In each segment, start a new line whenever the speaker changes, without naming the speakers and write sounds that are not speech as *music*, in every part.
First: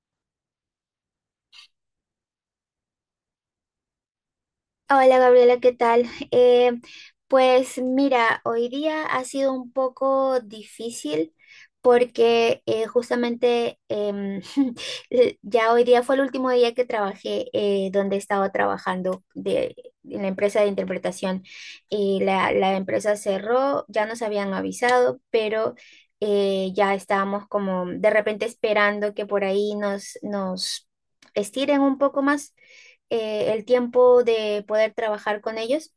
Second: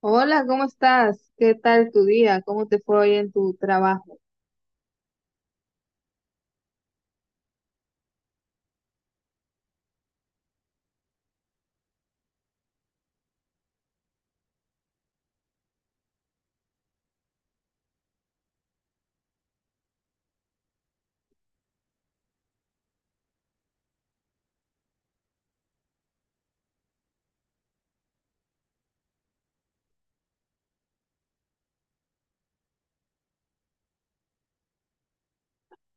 Hola, ¿cómo estás? ¿Qué tal tu día? ¿Cómo te fue hoy en tu trabajo?
Hola Gabriela, ¿qué tal? Pues mira, hoy día ha sido un poco difícil porque justamente *laughs* ya hoy día fue el último día que trabajé, donde estaba trabajando de, en la empresa de interpretación, y la empresa cerró, ya nos habían avisado, pero ya estábamos como de repente esperando que por ahí nos estiren un poco más el tiempo de poder trabajar con ellos,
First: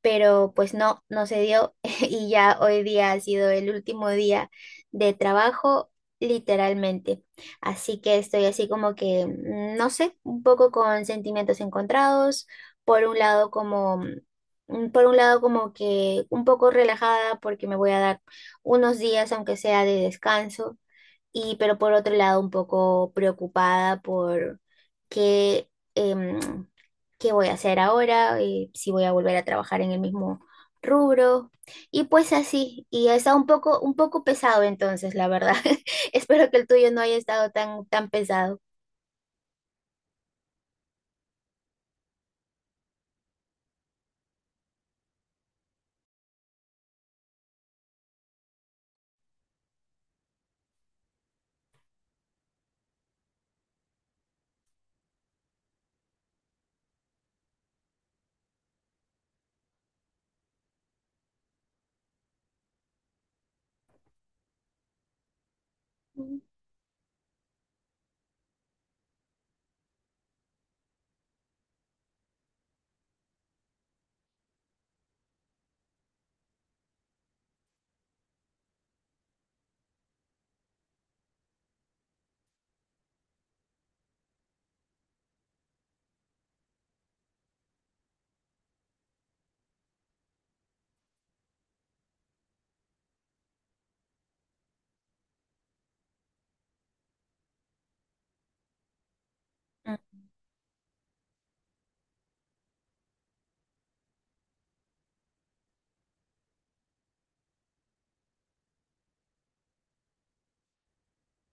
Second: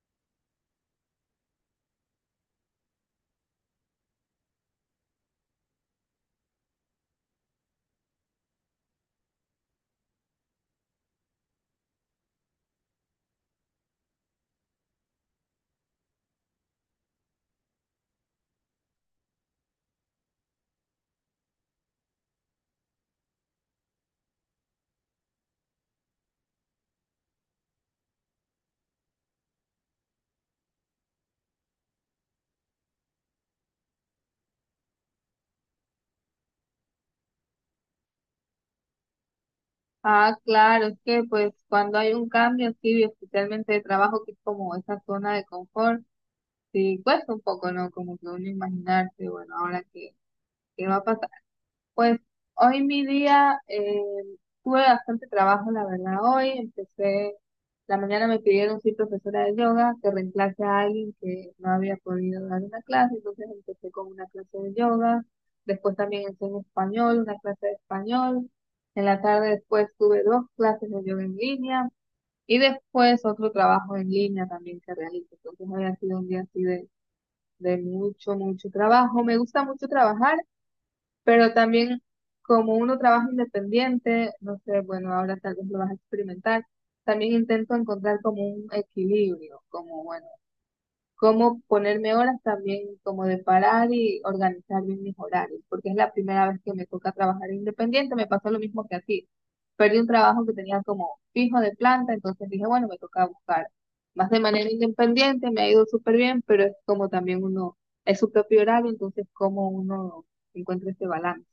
pero pues no, no se dio. *laughs* Y ya hoy día ha sido el último día de trabajo literalmente. Así que estoy así como que, no sé, un poco con sentimientos encontrados, por un lado como... Por un lado como que un poco relajada porque me voy a dar unos días, aunque sea de descanso, y pero por otro lado un poco preocupada por qué, qué voy a hacer ahora, si voy a volver a trabajar en el mismo rubro. Y pues así, y ha estado un poco pesado entonces, la verdad. *laughs* Espero que el tuyo no haya estado tan, tan pesado.
Ah, claro, es que pues cuando hay un cambio así, especialmente de trabajo, que es como esa zona de confort, sí cuesta un poco, ¿no? Como que uno imaginarse, bueno, ahora qué, qué va a pasar. Pues hoy mi día tuve bastante trabajo, la verdad. Hoy empecé, la mañana me pidieron ser profesora de yoga que reemplace a alguien que no había podido dar una clase, entonces empecé con una clase de yoga. Después también enseñé español, una clase de español. En la tarde después tuve dos clases de yoga en línea y después otro trabajo en línea también que realicé. Entonces hoy ha sido un día así de mucho, mucho trabajo. Me gusta mucho trabajar. Pero también, como uno trabaja independiente, no sé, bueno, ahora tal vez lo vas a experimentar, también intento encontrar como un equilibrio, como, bueno, cómo ponerme horas también, como de parar y organizar bien mis horarios, porque es la primera vez que me toca trabajar independiente, me pasó lo mismo que a ti. Perdí un trabajo que tenía como fijo de planta, entonces dije, bueno, me toca buscar más de manera independiente, me ha ido súper bien, pero es como también uno, es su propio horario, entonces cómo uno encuentra ese balance.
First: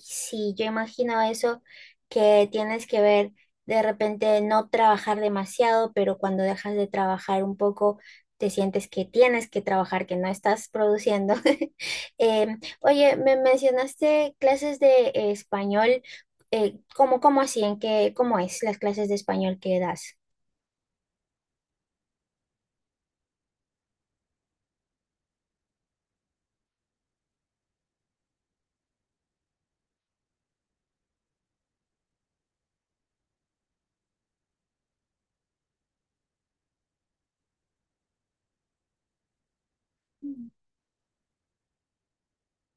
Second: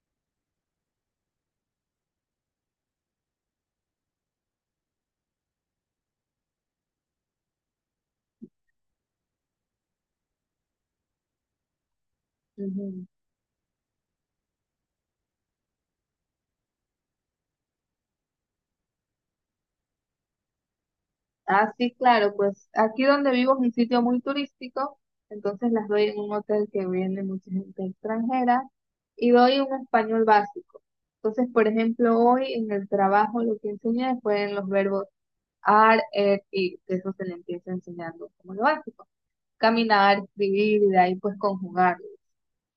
Sí, yo imagino eso que tienes que ver de repente no trabajar demasiado, pero cuando dejas de trabajar un poco, te sientes que tienes que trabajar, que no estás produciendo. *laughs*
Ujú.
Oye, me mencionaste clases de español. ¿Cómo, cómo así? ¿En qué, cómo es las clases de español que das?
Ah, sí, claro, pues aquí donde vivo es un sitio muy turístico, entonces las doy en un hotel que viene mucha gente extranjera y doy un español básico. Entonces, por ejemplo, hoy en el trabajo lo que enseñé fue en los verbos are, er, ir, que eso se le empieza enseñando como lo básico. Caminar, escribir y de ahí pues conjugarlo.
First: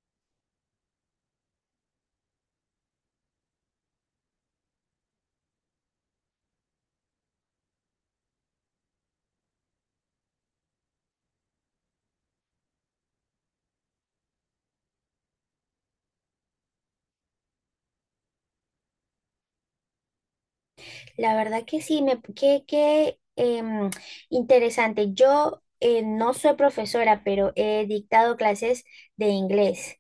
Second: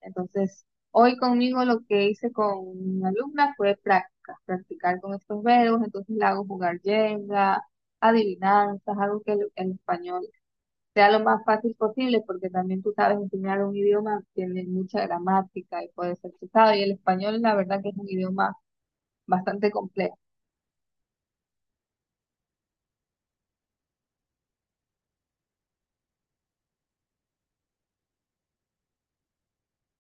Entonces, hoy conmigo lo que hice con mi alumna fue prácticas, practicar con estos verbos, entonces le hago jugar Jenga, adivinanzas, algo que el español sea lo más fácil posible, porque también tú sabes enseñar un idioma, tiene mucha gramática y puede ser pesado, y el español la verdad que es un idioma bastante complejo.
La verdad que sí, me, qué, qué em, interesante. Yo no soy profesora, pero he dictado clases de inglés.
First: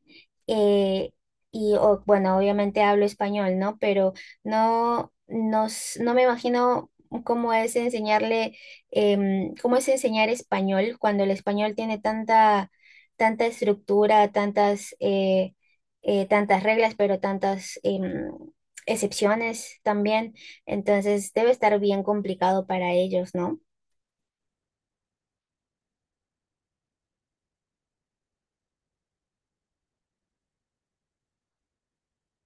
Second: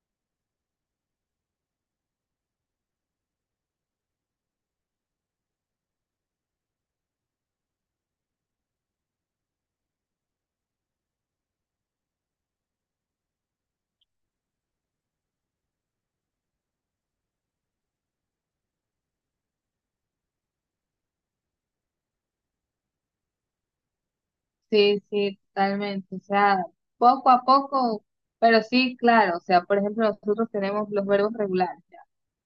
Eh, y bueno, obviamente hablo español, ¿no? Pero no, no, no me imagino cómo es enseñarle, cómo es enseñar español cuando el español tiene tanta, tanta estructura, tantas, tantas reglas, pero tantas excepciones también. Entonces debe estar bien complicado para ellos, ¿no?
Sí, sí, totalmente. O sea, poco a poco, pero sí, claro. O sea, por ejemplo, nosotros tenemos los verbos regulares, ya,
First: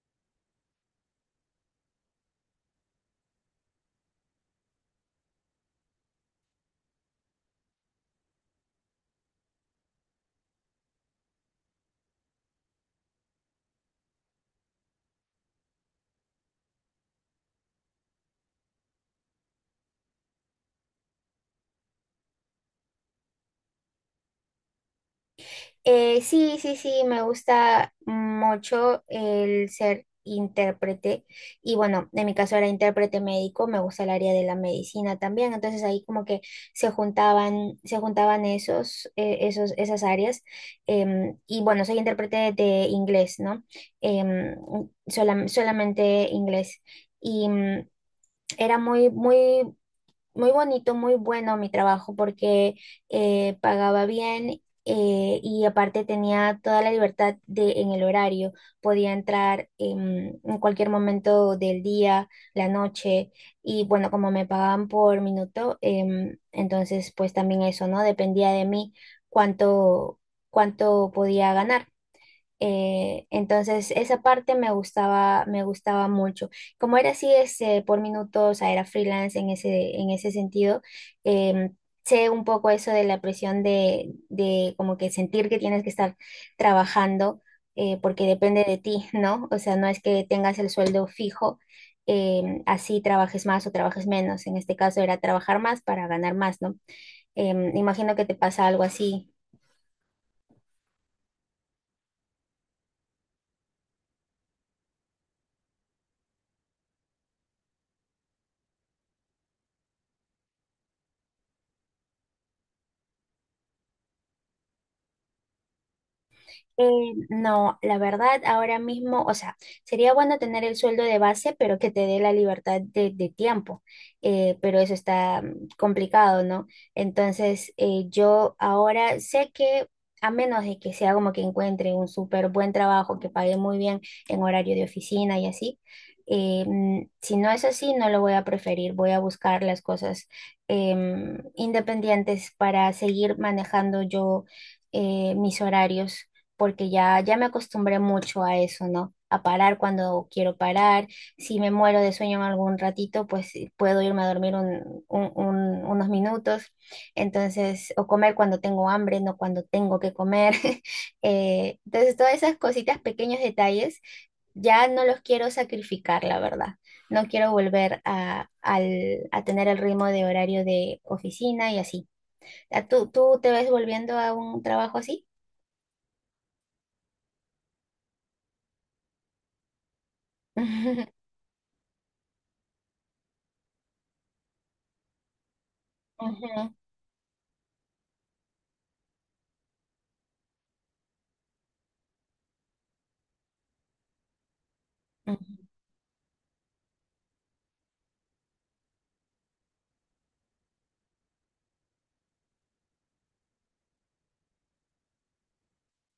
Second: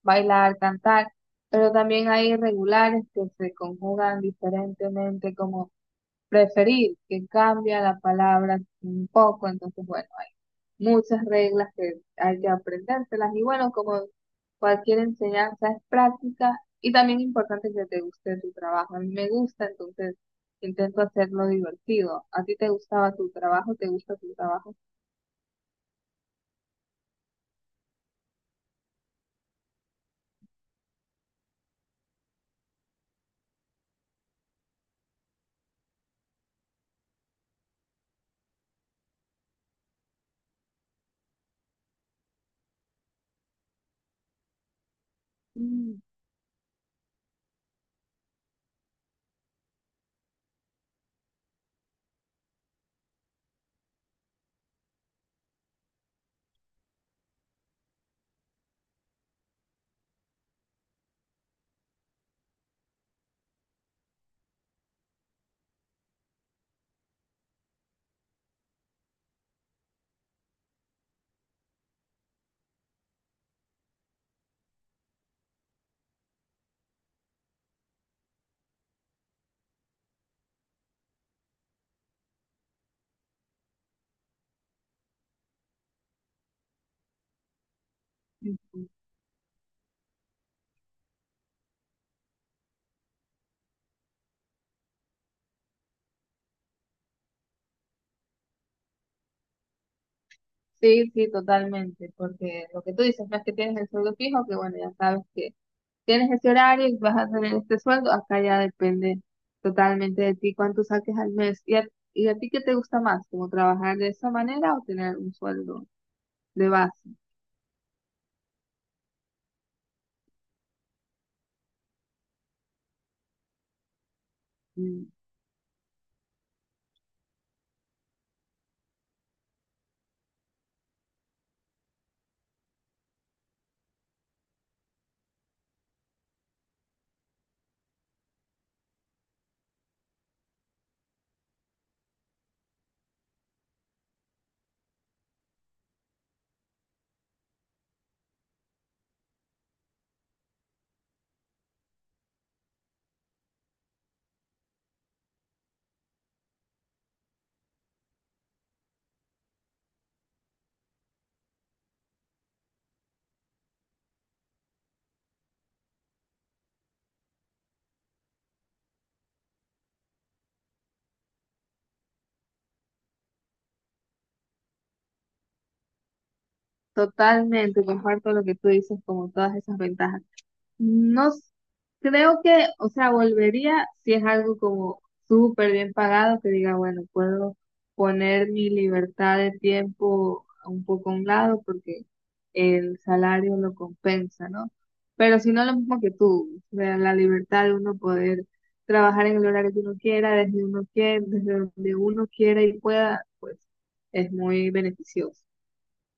bailar, cantar, pero también hay irregulares que se conjugan diferentemente, como preferir, que cambia la palabra un poco, entonces bueno, hay muchas reglas que hay que aprendérselas y bueno, como cualquier enseñanza es práctica y también importante que te guste tu trabajo. A mí me gusta, entonces intento hacerlo divertido. ¿A ti te gustaba tu trabajo? ¿Te gusta tu trabajo?
Sí, sí, sí, me gusta mucho el ser intérprete, y bueno, en mi caso era intérprete médico, me gusta el área de la medicina también, entonces ahí como que se juntaban esos, esos, esas áreas. Y bueno, soy intérprete de inglés, ¿no? Em,
Mm,
Solamente inglés. Y era muy, muy muy bonito, muy bueno mi trabajo porque pagaba bien, y aparte tenía toda la libertad de, en el horario. Podía entrar en cualquier momento del día, la noche, y bueno, como me pagaban por minuto, entonces pues también eso, ¿no? Dependía de mí cuánto, cuánto podía ganar. Entonces esa parte me gustaba mucho. Como era así, este, por minutos, o sea, era freelance en ese sentido, em, sé un poco eso de la presión de como que sentir que tienes que estar trabajando, porque depende de
ujú.
ti. *laughs* ¿No? O sea, no es que tengas el sueldo fijo, así trabajes más o trabajes menos. En este caso era trabajar más para ganar más, ¿no? Imagino que te pasa algo así.
Sí, sí, totalmente, porque lo que tú dices no es que tienes el sueldo fijo, que bueno, ya sabes que tienes ese horario y vas a tener este sueldo, acá ya depende totalmente de ti cuánto saques al mes. ¿Y a ti qué te gusta más? ¿Como trabajar de esa manera o tener un sueldo de base?
Eh, no, la verdad, ahora mismo, o sea, sería bueno tener el sueldo de base, pero que te dé la libertad de tiempo, pero eso
Mm.
está complicado, ¿no? Entonces, yo ahora sé que a menos de que sea como que encuentre un súper buen trabajo que pague muy bien en horario de oficina y así, si no es así, no lo voy a preferir, voy a buscar las cosas independientes para seguir manejando yo mis horarios, porque ya, ya me acostumbré mucho a eso, ¿no? A parar cuando quiero parar. Si me muero de sueño en algún ratito, pues sí, puedo irme a dormir unos minutos. Entonces, o comer cuando tengo hambre, no cuando tengo que comer. *laughs* Entonces, todas esas cositas, pequeños detalles, ya no los quiero sacrificar, la verdad. No quiero volver a, a tener el ritmo de horario de oficina y así. ¿Tú, tú te ves volviendo a un trabajo así?
Totalmente, comparto lo que tú dices, como todas esas ventajas.
*laughs*
No s- Creo que, o sea, volvería si es algo como súper bien pagado, que
Ujú.
diga, bueno, puedo poner mi libertad de tiempo un poco a un lado porque el salario lo compensa, ¿no? Pero si no,
Ujú.
lo mismo que tú, o sea, la libertad de uno poder trabajar en el horario que uno quiera, desde donde uno quiera y pueda, pues es muy beneficioso,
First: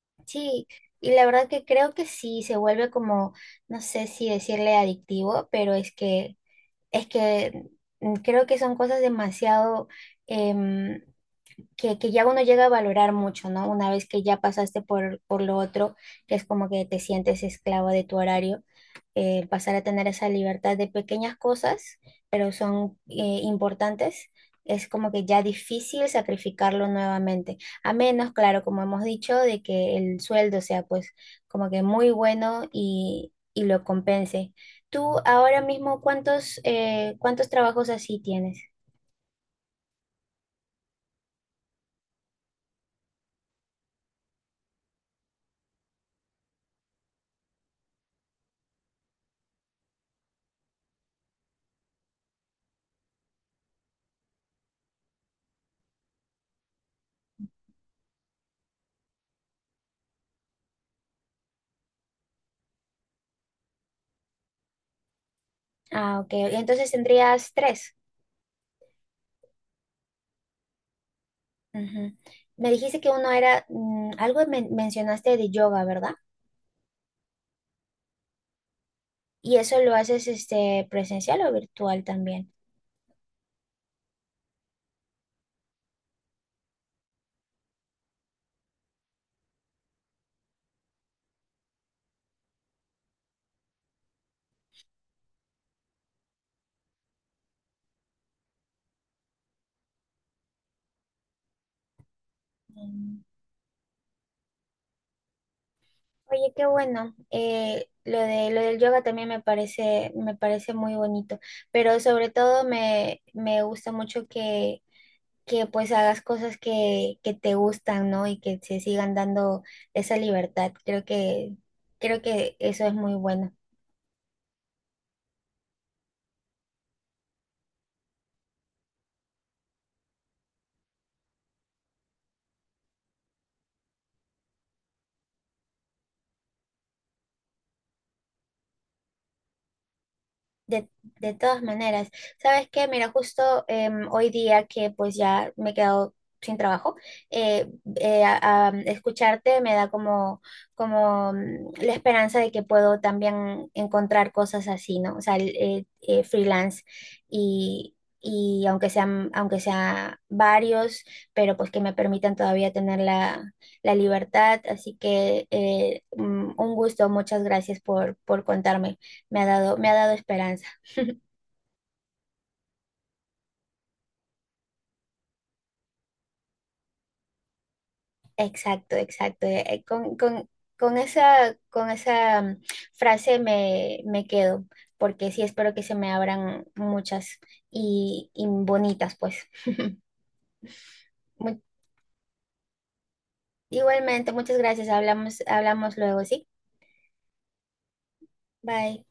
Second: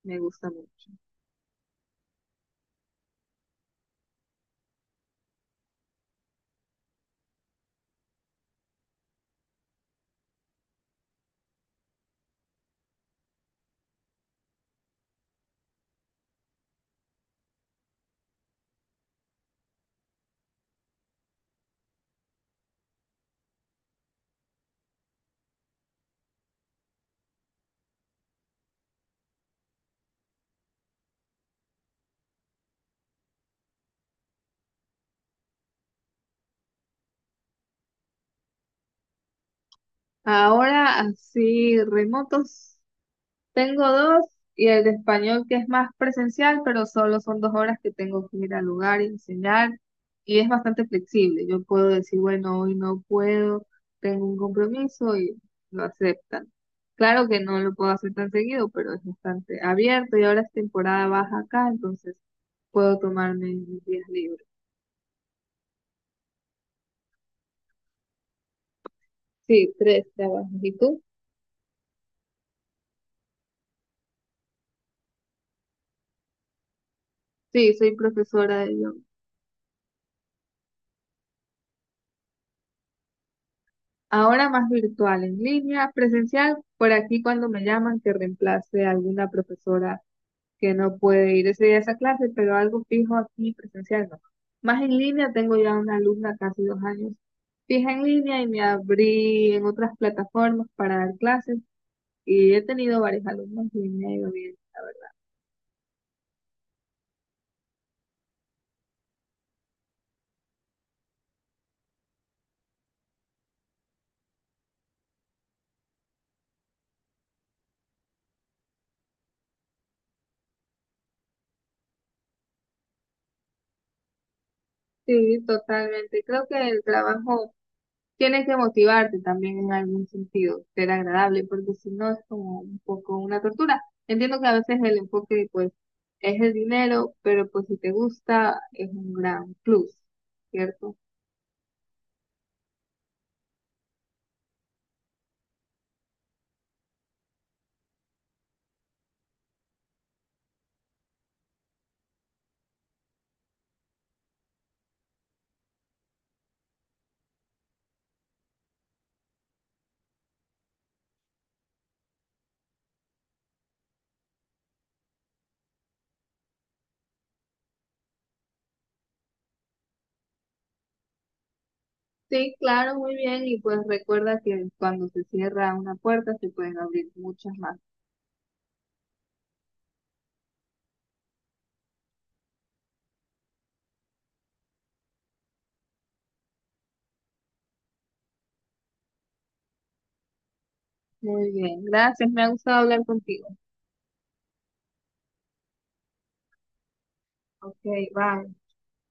me gusta
Sí,
mucho.
y la verdad que creo que sí se vuelve como, no sé si decirle adictivo, pero es que creo que son cosas demasiado, em, que ya uno llega a valorar mucho, ¿no? Una vez que ya pasaste por lo otro, que es como que te sientes esclavo de tu horario, pasar a tener esa libertad de pequeñas cosas, pero son importantes, es como que ya difícil sacrificarlo nuevamente. A menos, claro, como hemos dicho, de que el sueldo sea pues como que muy bueno y lo compense. Tú ahora mismo, ¿cuántos, cuántos trabajos así tienes?
Ahora, así, remotos. Tengo dos y el de español que es más presencial, pero solo son 2 horas que tengo que ir al lugar y enseñar y es bastante flexible. Yo puedo decir, bueno, hoy no puedo, tengo un compromiso y lo aceptan. Claro que no lo puedo hacer tan seguido, pero es bastante abierto y ahora es temporada baja acá, entonces puedo tomarme mis días libres.
Ah, ok. Entonces tendrías tres.
Sí, tres trabajos. ¿Y tú?
Ujú. Me dijiste que uno era, algo mencionaste de yoga, ¿verdad?
Sí, soy profesora de yoga.
¿Y eso lo haces este presencial o virtual también?
Ahora más virtual, en línea, presencial, por aquí cuando me llaman que reemplace a alguna profesora que no puede ir ese día a esa clase, pero algo fijo aquí presencial no. Más en línea, tengo ya una alumna casi 2 años fija en línea y me abrí en otras plataformas para dar clases y he tenido
Mm.
varios alumnos y me ha ido bien, la verdad.
Oye, qué bueno. Lo de, lo del yoga también me parece muy bonito, pero sobre todo me, me gusta mucho que pues hagas cosas que te gustan, ¿no? Y que se sigan dando esa libertad. Creo que eso es muy bueno.
Sí, totalmente. Creo que el trabajo tienes que motivarte también en algún sentido, ser agradable, porque si no es como un poco una tortura. Entiendo que a veces el enfoque pues es el dinero, pero pues si te gusta es un gran plus,
De,
¿cierto?
de todas maneras, ¿sabes qué? Mira, justo hoy día que pues ya me he quedado sin trabajo, eh, escucharte me da como, como la esperanza de que puedo también encontrar cosas así, ¿no? O sea, freelance y aunque sean, aunque sea varios, pero pues que me permitan todavía tener la, la libertad. Así que un gusto, muchas gracias por contarme. Me ha dado esperanza.
Sí, claro, muy bien, y pues recuerda que cuando se cierra una puerta se pueden abrir muchas más.
Exacto, exacto. Con, con esa frase me, me quedo, porque sí espero que se me abran muchas y bonitas, pues. *laughs*
Muy
Mu-
bien, gracias, me ha gustado hablar contigo.
Igualmente, muchas gracias. Hablamos, hablamos luego, ¿sí?
Ok, bye.
Bye.